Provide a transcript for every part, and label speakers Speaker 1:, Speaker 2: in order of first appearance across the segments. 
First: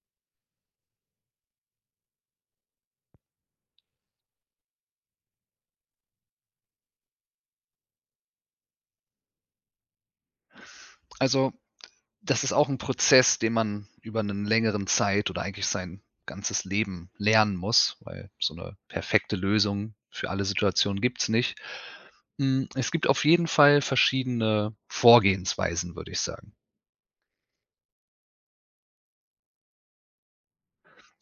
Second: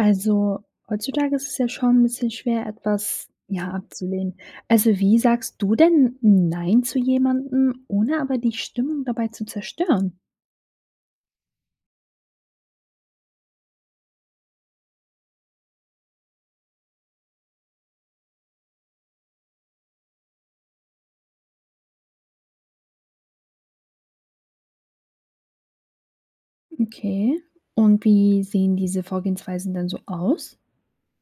Speaker 1: Also, heutzutage ist es ja schon 'n bisschen schwer, etwas, ja, abzulehnen. Also, wie sagst du denn nein zu jemandem, ohne aber die Stimmung dabei zu zerstören?
Speaker 2: Also, das ist auch 'n Prozess, den man über 'nen längeren Zeit oder eigentlich sein ganzes Leben lernen muss. Weil so 'ne perfekte Lösung für alle Situationen gibt's nicht. Hm, es gibt auf jeden Fall verschiedene Vorgehensweisen, würde ich sagen.
Speaker 1: Okay, und wie sehen diese Vorgehensweisen denn so aus?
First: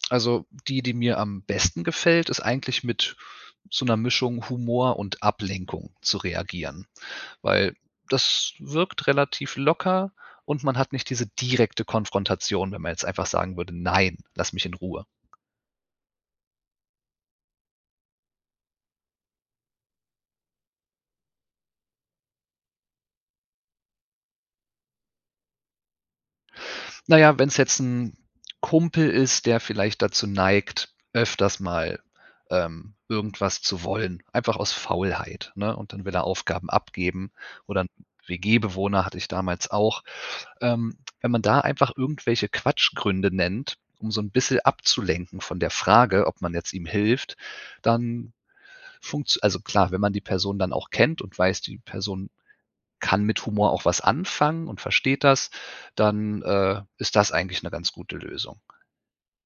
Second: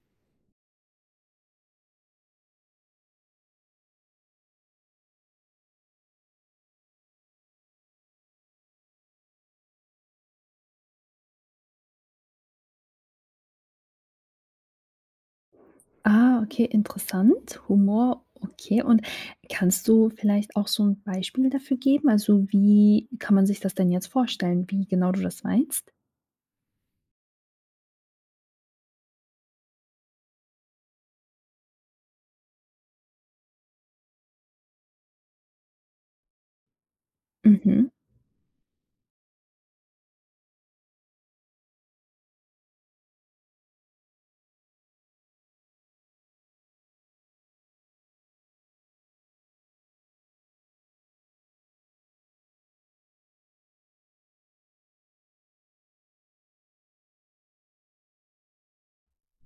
Speaker 2: Also, die, die mir am besten gefällt, ist eigentlich mit so 'ner Mischung Humor und Ablenkung zu reagieren. Weil das wirkt relativ locker und man hat nicht diese direkte Konfrontation, wenn man jetzt einfach sagen würde: „Nein, lass mich in Ruhe.“
Speaker 1: Ah, okay, interessant, Humor, okay. Und kannst du vielleicht auch so 'n Beispiel dafür geben? Also, wie kann man sich das denn jetzt vorstellen, wie genau du das meinst?
Speaker 2: Na ja, wenn's jetzt 'n Kumpel ist, der vielleicht dazu neigt, öfters mal, ähm, irgendwas zu wollen, einfach aus Faulheit, ne? Und dann will er Aufgaben abgeben oder 'n
Speaker 1: Mhm.
Speaker 2: WG Bewohner hatte ich damals auch. Ähm, wenn man da einfach irgendwelche Quatschgründe nennt, um so 'n bisschen abzulenken von der Frage, ob man jetzt ihm hilft, dann funktz also, klar, wenn man die Person dann auch kennt und weiß, die Person kann mit Humor auch was anfangen und versteht das, dann, äh, ist das eigentlich 'ne ganz gute Lösung.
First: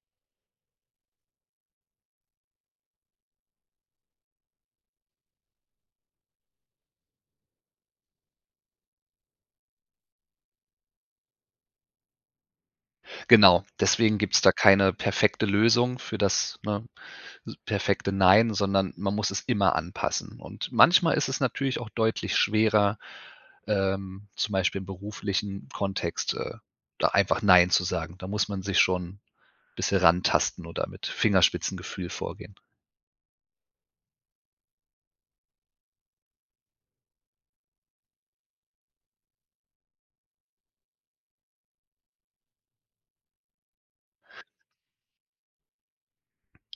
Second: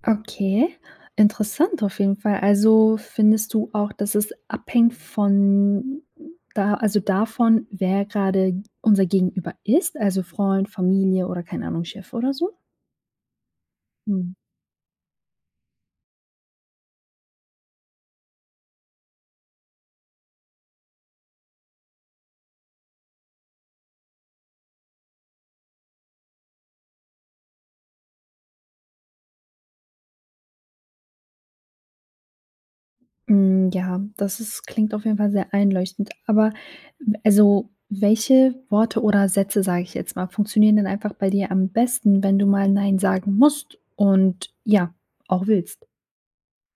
Speaker 1: Okay, interessant auf jeden Fall. Also, findest du auch, dass es abhängt von da also, davon, wer grade unser Gegenüber ist, also, Freund, Familie oder keine Ahnung, Chef oder so?
Speaker 2: Genau, deswegen
Speaker 1: Mhm.
Speaker 2: gibt's da keine perfekte Lösung für das, ne, perfekte „Nein“, sondern man muss es immer anpassen. Und manchmal ist es natürlich auch deutlich schwerer, ähm, zum Beispiel im beruflichen Kontext, äh, da einfach „Nein“ zu sagen. Da muss man sich schon bisschen rantasten oder mit Fingerspitzengefühl vorgehen.
Speaker 1: Mhm, ja, das ist klingt auf jeden Fall sehr einleuchtend. Aber also, welche Worte oder Sätze, sage ich jetzt mal, funktionieren denn einfach bei dir am besten, wenn du mal Nein sagen musst und ja, auch willst?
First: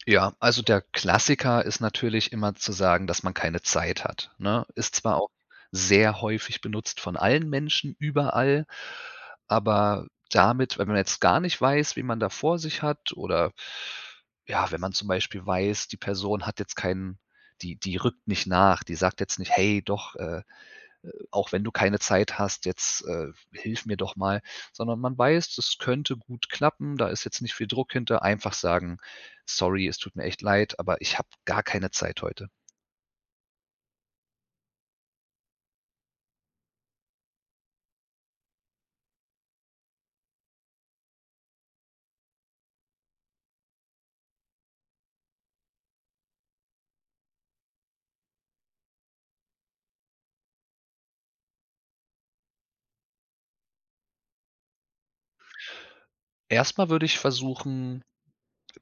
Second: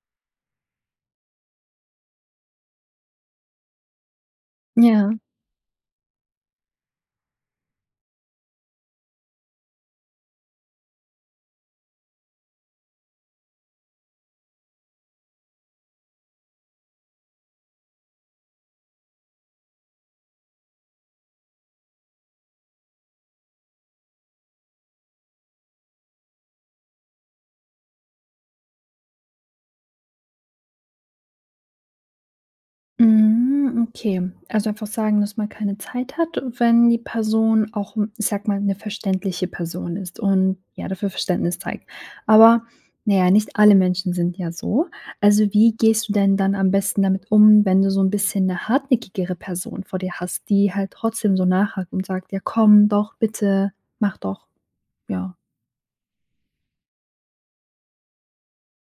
Speaker 2: Ja, also der Klassiker ist natürlich immer zu sagen, dass man keine Zeit hat. Ne, ist
Speaker 1: Ja.
Speaker 2: zwar auch sehr häufig benutzt von allen Menschen überall, aber damit wenn man jetzt gar nicht weiß, wen man da vor sich hat oder ja, wenn man zum Beispiel weiß, die Person hat jetzt keinen die die rückt nicht nach. Die sagt jetzt nicht: „Hey doch, äh, auch wenn du keine Zeit hast, jetzt, äh, hilf mir doch mal“, sondern man weiß, das könnte gut klappen. Da ist jetzt nicht viel Druck hinter. Einfach sagen: „Sorry, es tut mir echt leid, aber ich habe gar keine Zeit heute.“
Speaker 1: Mhm okay. Also einfach sagen, dass man keine Zeit hat und wenn die Person auch, ich sage mal 'ne verständliche Person ist und ja dafür Verständnis zeigt. Aber na ja, nicht alle Menschen sind ja so. Also wie gehst du denn dann am besten damit um wenn du so 'n bisschen 'ne hartnäckigere Person vor dir hast, die halt trotzdem so nachhakt und sagt: „Ja komm doch, bitte. Mach doch." Ja.
Speaker 2: Erst mal würde ich versuchen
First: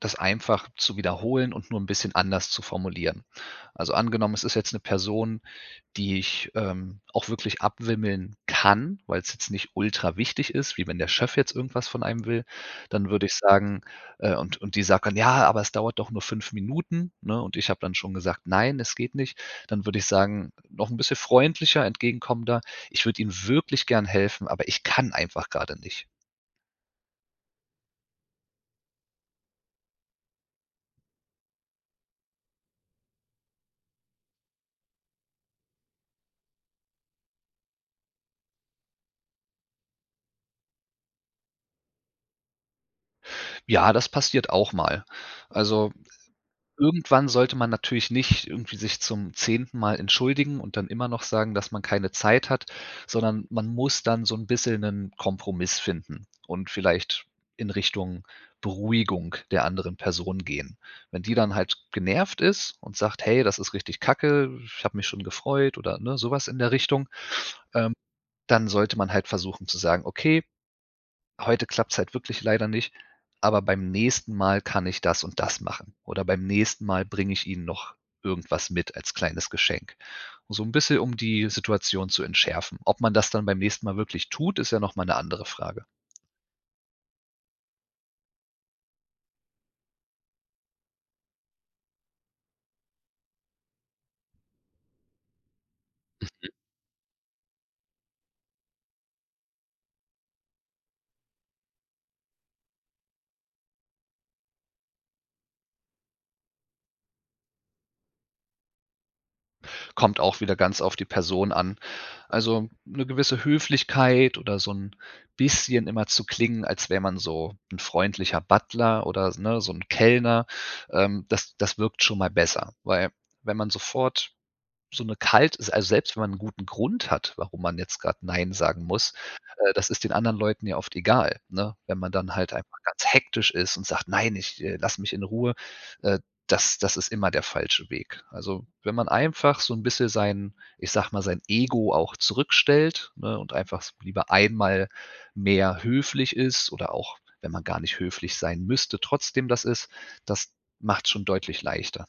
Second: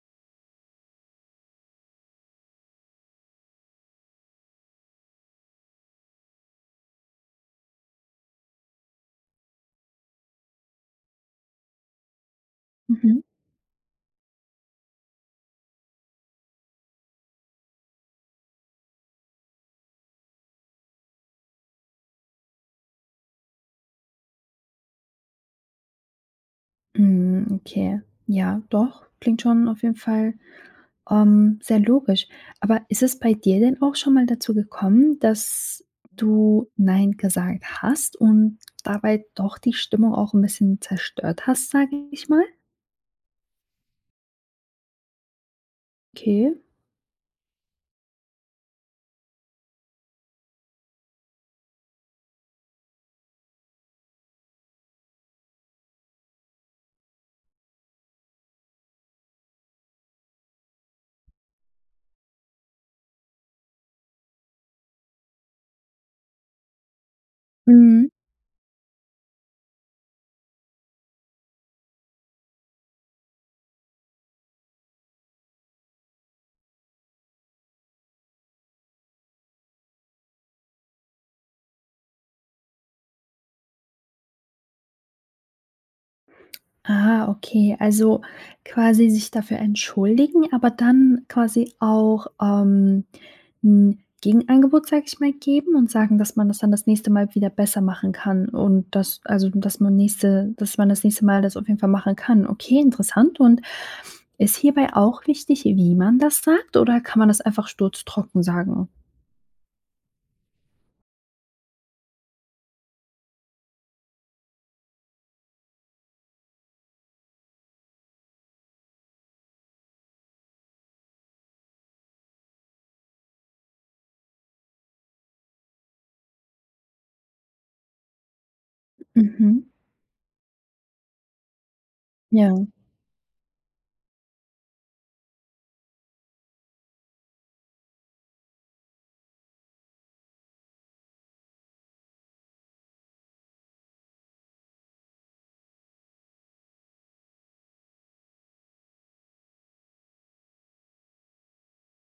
Speaker 2: das einfach zu wiederholen und nur 'n bisschen anders zu formulieren. Also angenommen es ist jetzt 'ne Person, die ich, ähm, auch wirklich abwimmeln kann, weil's jetzt nicht ultra wichtig ist, wie wenn der Chef jetzt irgendwas von einem will, dann
Speaker 1: Mhm.
Speaker 2: würde ich sagen äh, und und die sagt dann: „Ja, aber es dauert doch nur 5 Minuten.", ne? Und ich habe dann schon gesagt: „Nein, es geht nicht." Dann würde ich sagen, noch 'n bisschen freundlicher, entgegenkommender: „Ich würde Ihnen wirklich gern helfen, aber ich kann einfach grade nicht."
Speaker 1: Mhm, okay. Ja, doch. Klingt schon auf jeden Fall, ähm, sehr logisch. Aber ist es bei dir denn auch schon mal dazu gekommen, dass du nein gesagt hast und dabei doch die Stimmung auch 'n bisschen zerstört hast, sage ich mal?
Speaker 2: Ja, das passiert auch mal. Also,
Speaker 1: Okay.
Speaker 2: irgendwann sollte man natürlich nicht irgendwie sich zum 10. Mal entschuldigen und dann immernoch sagen, dass man keine Zeit hat. Sondern man muss dann so 'n bisschen 'nen Kompromiss finden und vielleicht in Richtung Beruhigung der anderen Person gehen. Wenn die dann halt genervt ist und sagt: „Hey, das ist richtig kacke. Ich habe mich schon gefreut“ oder, ne, sowas in der Richtung. Ähm,
Speaker 1: Mhm.
Speaker 2: dann sollte man halt versuchen zu sagen: „Okay, heute klappt's halt wirklich leider nicht, aber beim nächsten Mal kann ich das und das machen“. Oder beim nächsten mal bringe ich ihnen noch irgendwas mit als kleines Geschenk. Um so 'n bisschen um die Situation zu entschärfen. Ob man das dann beim nächsten Mal wirklich tut, ist ja nochmal 'ne andere Frage.
Speaker 1: Ah, okay. Also, quasi sich dafür entschuldigen, aber dann quasi auch, ähm, 'n Gegenangebot, sage ich mal, geben und sagen, dass man
Speaker 2: Mhm.
Speaker 1: das dann das nächste Mal wieder besser machen kann und das also, dass man nächste dass man das nächste mal das auf jeden Fall machen kann. Okay, interessant, und ist hierbei auch wichtig, wie man das sagt, oder kann man das einfach sturztrocken sagen?
Speaker 2: Kommt auch wieder ganz auf die Person an. Also, 'ne gewisse Höflichkeit oder so 'n bisschen immer zu klingen, als wäre man so 'n freundlicher Butler oder s ne, so 'n Kellner. Ähm, das das wirkt schon mal besser. Weil wenn man sofort so 'ne kalt ist also, selbst wenn man 'n guten Grund hat, warum man jetzt gerade nein sagen muss,
Speaker 1: Mhm.
Speaker 2: äh, das ist den anderen Leuten ja oft egal, ne? Wenn man dann halt
Speaker 1: Ja.
Speaker 2: einfach ganz hektisch ist und sagt: „Nein, ich äh, lass mich in Ruhe.“ Äh, das das ist immer der falsche Weg. Also, wenn man einfach so 'n bisschen sein ich sage mal, sein Ego auch zurückstellt, ne, und einfach s lieber einmal mehr höflich ist oder auch, wenn man gar nicht höflich sein müsste, trotzdem das ist, das macht's schon deutlich leichter.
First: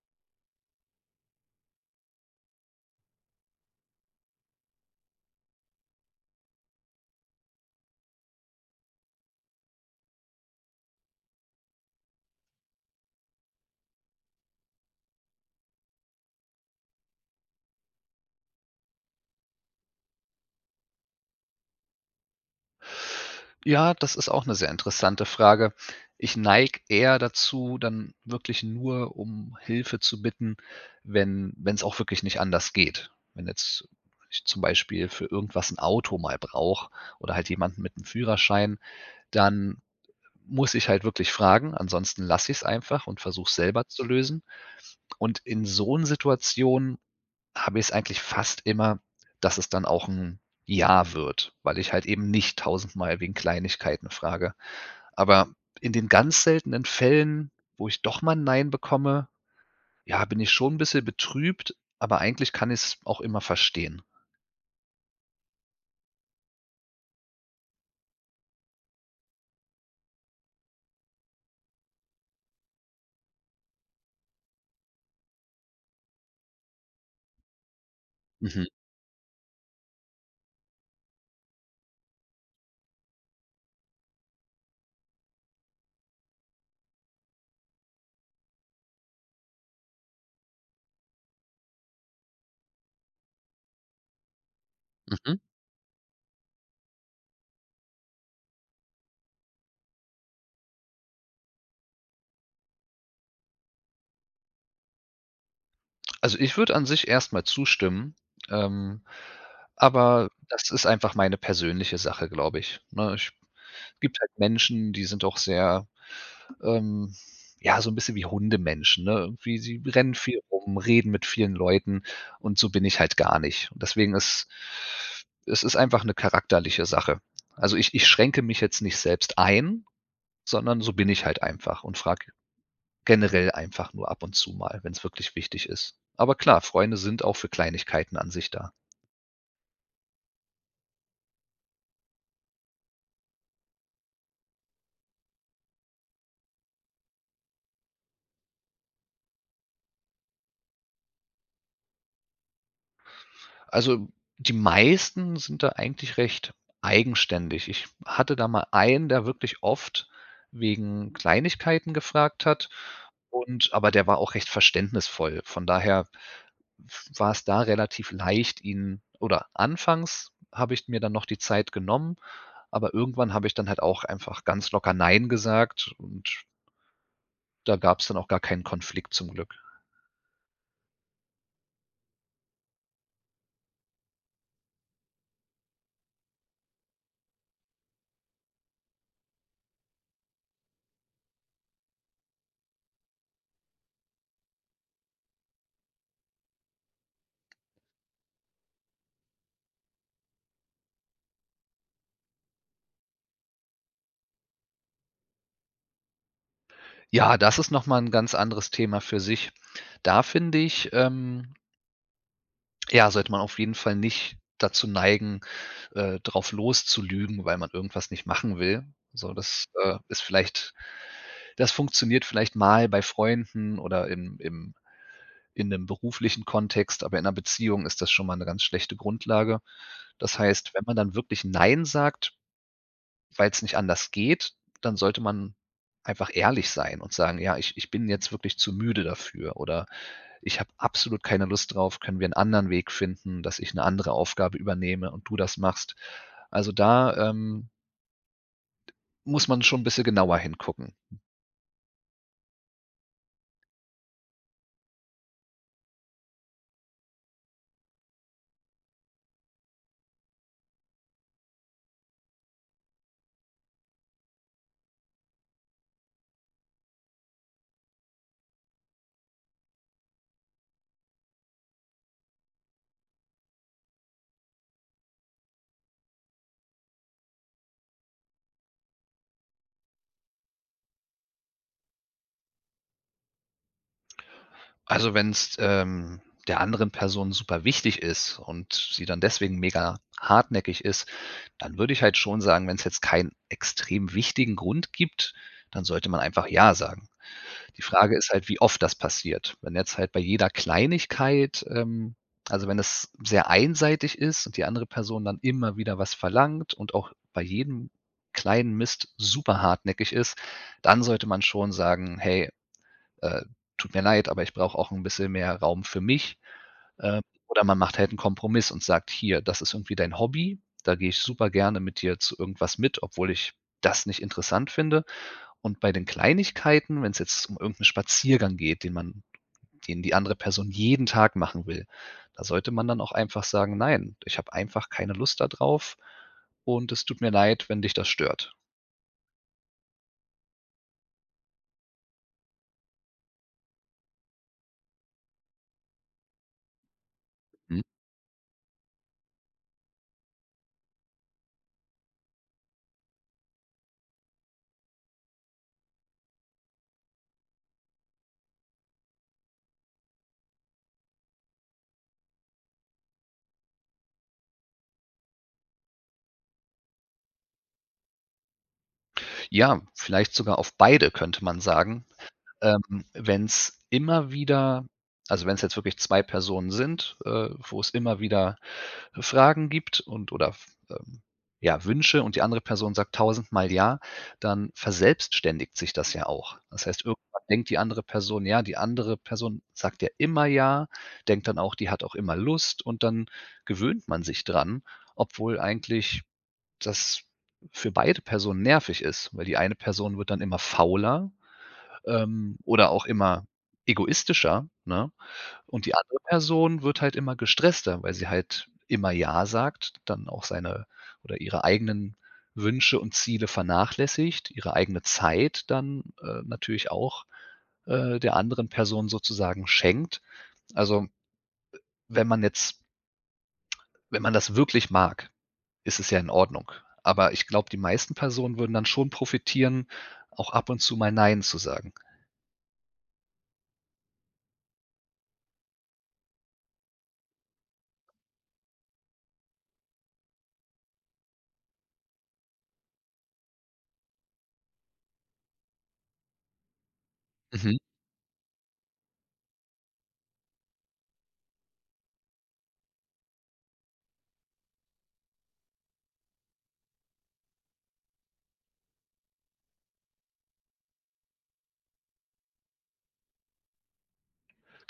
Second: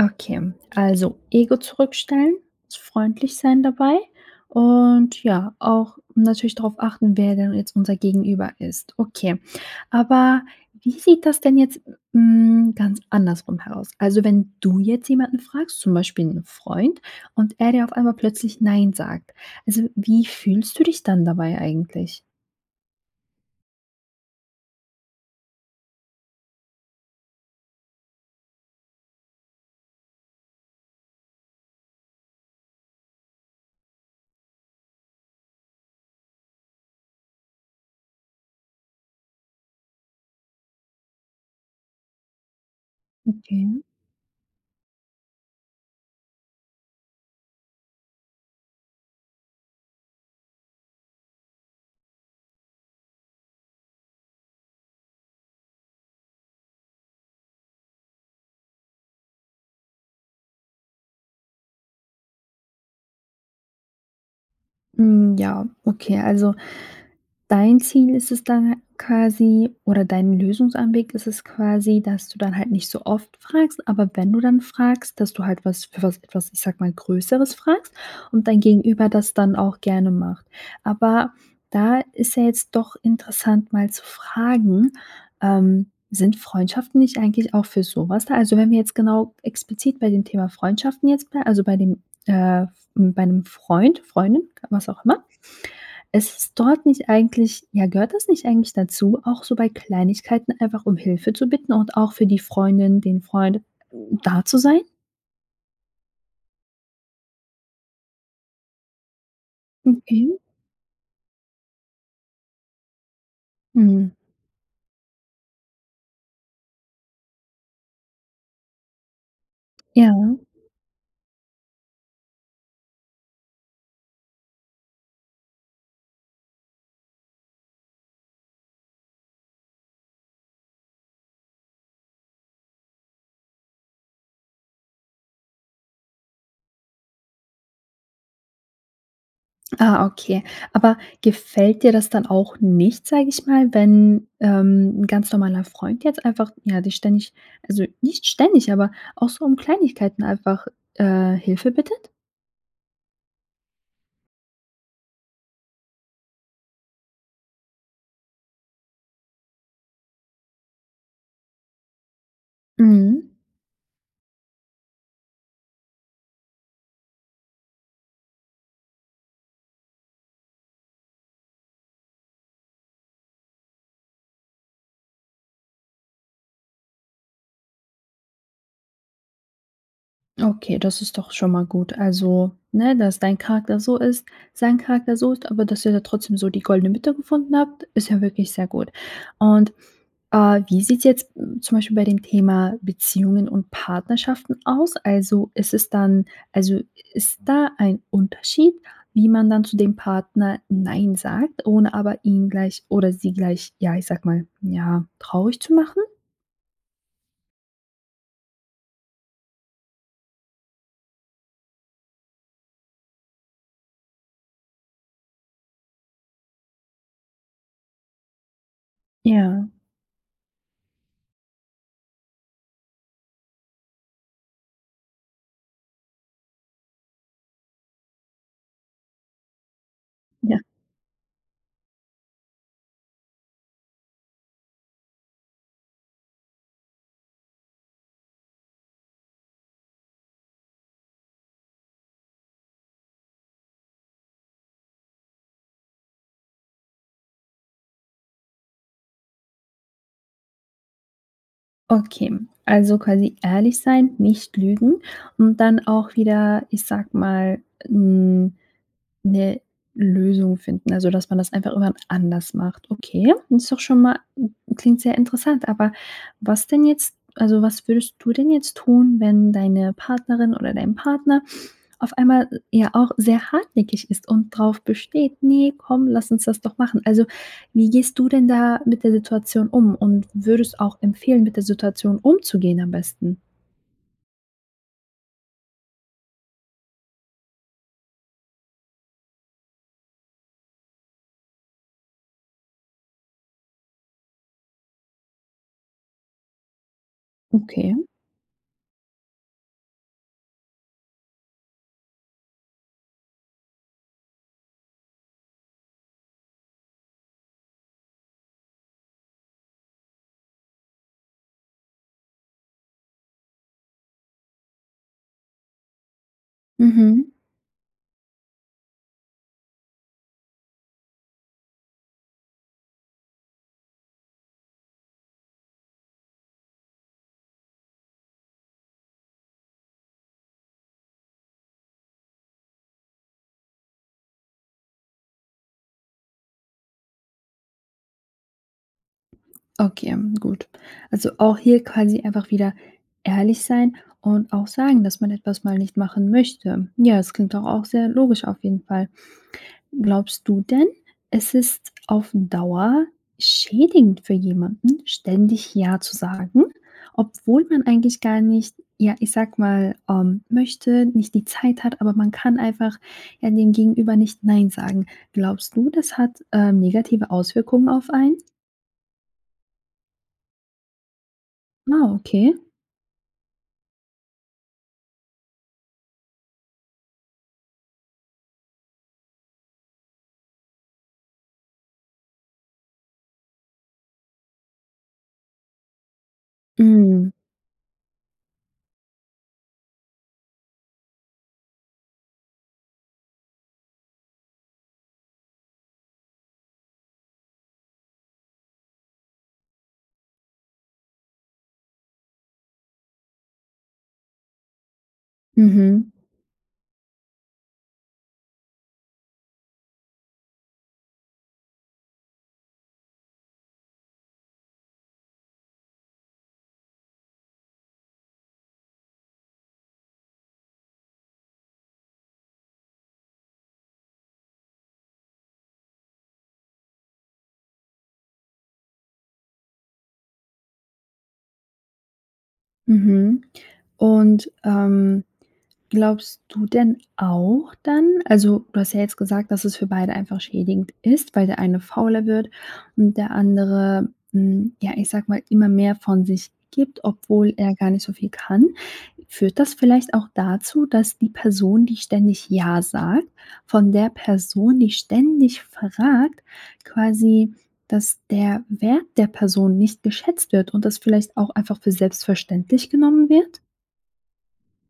Speaker 1: Okay, also, Ego zurückstellen, s freundlich sein dabei und, ja, auch natürlich darauf achten, wer denn jetzt unser Gegenüber ist. Okay, aber wie sieht das denn jetzt hm, ganz andersrum heraus? Also, wenn du jetzt jemanden fragst, zum Beispiel 'n Freund, und er dir auf einmal plötzlich nein sagt. Also, wie fühlst du dich dann dabei eigentlich?
Speaker 2: Ja, das ist auch 'ne sehr interessante Frage. Ich neige eher dazu, dann wirklich nur um Hilfe zu bitten, wenn wenn's auch wirklich nicht anders geht. Wenn jetzt ich zum Beispiel für irgendwas 'n Auto mal brauche oder halt jemanden mit 'nem Führerschein, dann muss ich halt wirklich fragen, ansonsten lasse ich's einfach und versuche es
Speaker 1: Okay.
Speaker 2: selber zu lösen. Und in so 'n Situationen habe ich es eigentlich fast immer, dass es dann auch 'n Ja wird, weil ich halt eben nicht tausendmal wegen Kleinigkeiten frage. Aber in den ganz seltenen Fällen, wo ich doch mal 'n Nein bekomme, ja, bin ich schon ein bisschen betrübt, aber eigentlich kann ich's auch immer verstehen.
Speaker 1: Mhm, ja, okay. Also, dein Ziel ist es dann quasi oder dein Lösungsanweg ist es quasi, dass du dann halt nicht so oft fragst, aber wenn du dann fragst, dass du halt was für was was, ich sage mal, Größeres fragst und dein
Speaker 2: Mhm.
Speaker 1: Gegenüber das dann auch gerne macht. Aber, da ist ja jetzt doch interessant, mal zu fragen ähm, sind Freundschaften nicht eigentlich auch für sowas da? Also wenn wir jetzt genau explizit bei dem Thema Freundschaften jetzt blei also, bei dem äh, bei 'nem Freund, Freundin, was auch immer,
Speaker 2: Mmh.
Speaker 1: ist es dort nicht eigentlich ja, gehört das nicht eigentlich dazu, auch so bei Kleinigkeiten einfach um Hilfe zu bitten und auch für die Freundin, den Freund da zu sein?
Speaker 2: Also ich würde an sich erst mal zustimmen, ähm, aber
Speaker 1: Okay.
Speaker 2: das ist einfach meine persönliche Sache, glaube ich, ne? Ich
Speaker 1: Mhm.
Speaker 2: gibt halt Menschen, die sind auch sehr ähm, ja so 'n bisschen wie Hundemenschen, ne? Wie: sie rennen
Speaker 1: Ja.
Speaker 2: viel rum, reden mit vielen Leuten und so bin ich halt gar nicht. Und deswegen ist es ist einfach 'ne charakterliche Sache. Also, ich ich schränke mich jetzt nicht selbst ein, sondern so bin ich halt einfach und frage generell einfach nur ab und zu mal, wenn's wirklich wichtig ist. Aber klar, Freunde sind auch für Kleinigkeiten an sich da.
Speaker 1: Ah, okay. Aber gefällt dir das dann auch nicht, sag ich mal, wenn, ähm, 'n ganz normaler Freund jetzt einfach, ja, dich ständig also, nicht ständig, aber auch so um Kleinigkeiten einfach, äh, Hilfe bittet?
Speaker 2: Also, die meisten sind da eigentlich recht eigenständig. Ich hatte da mal einen, der wirklich oft wegen Kleinigkeiten gefragt hat
Speaker 1: Mhm.
Speaker 2: und aber der war auch recht verständnisvoll. Von daher w war es da relativ leicht, ihn oder anfangs habe ich mir dann noch die Zeit genommen, aber irgendwann habe ich dann halt auch einfach ganz locker nein gesagt und da gab's dann auch gar keinen Konflikt zum Glück.
Speaker 1: Okay, das ist doch schon mal gut. Also, ne, dass dein Charakter so ist, sein Charakter so ist, aber dass ihr da trotzdem so die goldene Mitte gefunden habt, ist ja wirklich sehr gut. Und, äh, wie sieht's jetzt zum Beispiel bei dem Thema Beziehungen und Partnerschaften aus? Also, ist es dann also, ist da ein Unterschied, wie man dann zu dem Partner nein sagt, ohne aber ihn gleich oder sie gleich, ja, ich sage mal, ja, traurig zu machen?
Speaker 2: Ja, das ist nochmal 'n ganz anderes Thema für sich. Da finde ich, ähm ja, sollte man auf jeden Fall nicht dazu neigen, äh, drauf loszulügen, weil man irgendwas nicht machen will. So ist,
Speaker 1: Ja.
Speaker 2: äh ist vielleicht das funktioniert vielleicht mal bei Freunden oder im im in 'nem beruflichen Kontext, aber in 'ner Beziehung ist das schon mal 'ne ganz schlechte Grundlage. Das
Speaker 1: Ja.
Speaker 2: heißt, wenn man dann wirklich nein sagt, weil's nicht anders geht, dann sollte man einfach ehrlich sein und sagen: „Ja, ich ich bin jetzt wirklich zu müde dafür oder ich habe absolut keine Lust drauf. Können wir 'n anderen Weg finden, dass ich 'ne andere Aufgabe übernehme und du das machst.“ Also, da, ähm muss man schon 'n bisschen genauer hingucken.
Speaker 1: Okay, also, quasi ehrlich sein, nicht lügen und dann auch wieder, ich sage mal, 'n 'ne Lösung finden, also, dass man das einfach irgendwann anders macht, okay? Und ist doch schon mal klingt sehr interessant, aber was denn jetzt also, was würdest du denn jetzt tun, wenn deine Partnerin oder dein Partner auf einmal, ja, auch sehr hartnäckig ist und drauf besteht: „Ne, komm, lass uns das doch machen.“ Also, wie gehst du denn da mit der Situation um und würdest auch empfehlen, mit der Situation umzugehen am besten?
Speaker 2: Also, wenn's, ähm, der anderen Person super wichtig ist und sie dann deswegen mega hartnäckig ist, dann würde ich halt schon sagen: wenn's jetzt keinen extrem wichtigen Grund gibt, dann sollte man einfach ja sagen. Die
Speaker 1: Okay.
Speaker 2: Frage ist halt, wie oft das passiert. Wenn jetzt halt bei jeder Kleinigkeit, ähm also, wenn es sehr einseitig ist und die andere Person dann immer wieder was verlangt und auch bei jedem kleinen Mist super hartnäckig ist, dann sollte man schon sagen: „Hey, äh, tut mir leid, aber ich brauche auch 'n bisschen mehr Raum für mich.“ Äh,
Speaker 1: Mhm.
Speaker 2: oder man macht halt 'n Kompromiss und sagt: „Hier, das ist irgendwie dein Hobby. Da gehe ich super gerne mit dir zu irgendwas mit, obwohl ich das nicht interessant finde.“ Und bei den Kleinigkeiten, wenn's jetzt um irgend 'n Spaziergang geht, den man den die andere Person jeden Tag machen will, da sollte man dann auch einfach sagen: „Nein, ich habe einfach keine Lust da drauf. Und es tut mir leid, wenn dich das stört.“
Speaker 1: Okay, gut. Also, auch hier quasi einfach wieder ehrlich sein und auch sagen, dass man etwas mal nicht machen möchte. Ja, das klingt doch
Speaker 2: Mhm.
Speaker 1: auch sehr logisch auf jeden Fall. Glaubst du denn, es ist auf Dauer schädigend für jemanden, ständig „ja“ zu sagen, obwohl man eigentlich gar nicht, ja, ich sage mal, ähm, möchte, nicht die Zeit hat, aber man kann einfach, ja, dem Gegenüber nicht „nein“ sagen. Glaubst du, das hat, äh negative Auswirkungen auf einen?
Speaker 2: Ja, vielleicht sogar auf beide könnte man sagen,
Speaker 1: Ah, okay.
Speaker 2: ähm, wenn's immer wieder also, wenn's jetzt wirklich 2 Personen sind, äh, wo's immer wieder Fragen gibt und oder f äh, ja Wünsche und die andere Person sagt tausendmal „ja“, dann verselbstständigt sich das ja auch. Das heißt,
Speaker 1: Mhm.
Speaker 2: irgendwann denkt die andere Person: „Ja, die andere Person sagt ja, immer Ja“, denkt dann auch: „Die hat auch immer Lust“ und dann gewöhnt man sich dran, obwohl eigentlich das für beide Personen nervig ist, weil die eine Person wird dann immer fauler, ähm, oder auch immer egoistischer, ne? Und die
Speaker 1: Mhm.
Speaker 2: andere Person wird halt immer gestresster, weil sie halt immer „ja“ sagt, dann auch seine, oder ihre eigenen Wünsche und Ziele vernachlässigt, ihre eigene Zeit dann, äh, natürlich auch, äh, der anderen Person sozusagen schenkt. Also wenn man jetzt wenn man das wirklich mag, ist es ja in Ordnung. Aber ich glaube, die meisten Personen würden dann schon profitieren, auch ab und zu mal „nein“ zu sagen.
Speaker 1: Mhm, und, ähm, glaubst du denn auch dann also, du hast ja jetzt gesagt, „dass es für beide einfach schädigend ist“, weil der eine fauler wird und der andere, hm, ja, ich sage mal, immer mehr von sich gibt, obwohl er
Speaker 2: Mhm.
Speaker 1: gar nicht so viel kann. Führt das vielleicht auch dazu, dass die Person, die ständig ja sagt, von der Person, die ständig fragt, quasi dass der Wert der Person nicht geschätzt wird und das vielleicht auch einfach für selbstverständlich genommen wird?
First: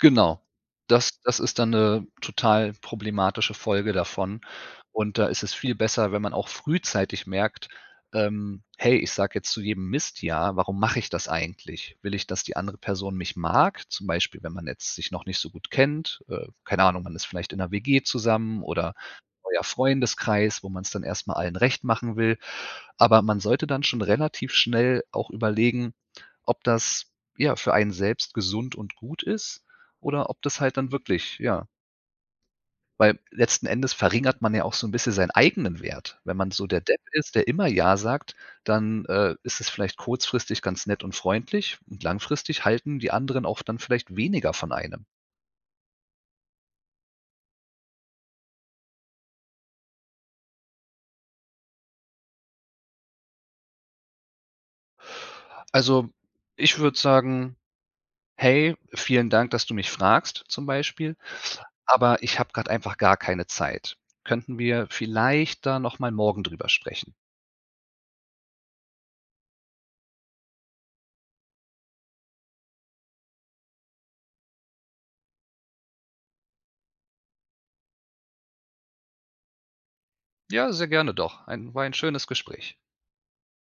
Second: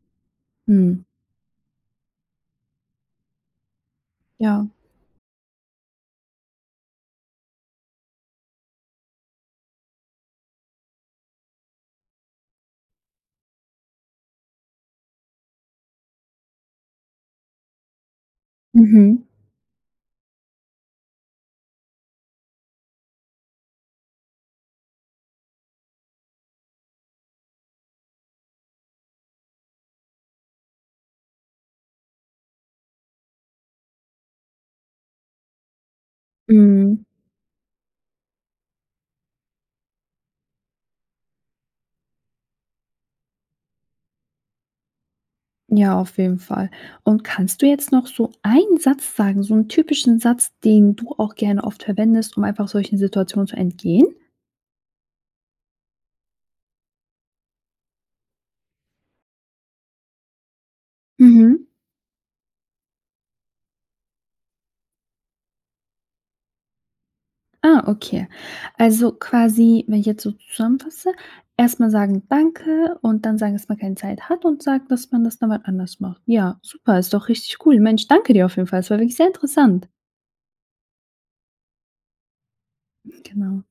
Speaker 2: Genau.
Speaker 1: Hm.
Speaker 2: Das das ist dann 'ne total problematische Folge davon
Speaker 1: Ja.
Speaker 2: und da ist es viel besser, wenn man auch frühzeitig merkt, ähm: „Hey, ich sage jetzt zu jedem Mist ja, warum mache ich das eigentlich? Will ich, dass die andere Person mich mag“, zum Beispiel, wenn man jetzt sich noch nicht so gut kennt. Äh, keine Ahnung, man ist vielleicht in 'ner WG zusammen oder
Speaker 1: Mhm.
Speaker 2: neuer Freundeskreis, wo man's dann erst mal allen recht machen will. Aber man sollte dann schon relativ schnell auch überlegen, ob das, ja, für einen selbst gesund und gut ist oder ob das halt dann wirklich, ja Weil letzten Endes verringert man ja auch so 'n bisschen seinen eigenen Wert. Wenn man so der Depp
Speaker 1: Mhm.
Speaker 2: ist, der immer ja sagt, dann, äh, ist es vielleicht kurzfristig ganz nett und freundlich, langfristig halten die anderen auch dann vielleicht weniger von einem.
Speaker 1: Ja, auf jeden Fall. Und kannst du jetzt noch so einen Satz sagen, so 'n typischen Satz, den du auch gerne oft verwendest, um einfach solchen Situationen zu entgehen?
Speaker 2: Also, ich würde sagen: „Hey, vielen Dank, dass du mich fragst,“ zum Beispiel,
Speaker 1: Mhm.
Speaker 2: „aber ich habe grad einfach gar keine Zeit. Könnten wir vielleicht da noch mal morgen drüber sprechen?“
Speaker 1: Ah, okay. Also, quasi, wenn ich jetzt so zusammenfasse, erst mal sagen „danke“ und dann sagen, dass man „keine Zeit hat“ und sagt, dass man „das dann mal anders macht“. Ja, super, ist doch richtig cool. Mensch, danke dir auf jeden Fall. Es war wirklich sehr interessant.
Speaker 2: Ja, sehr gerne doch. Ein war ein schönes Gespräch.
Speaker 1: Genau.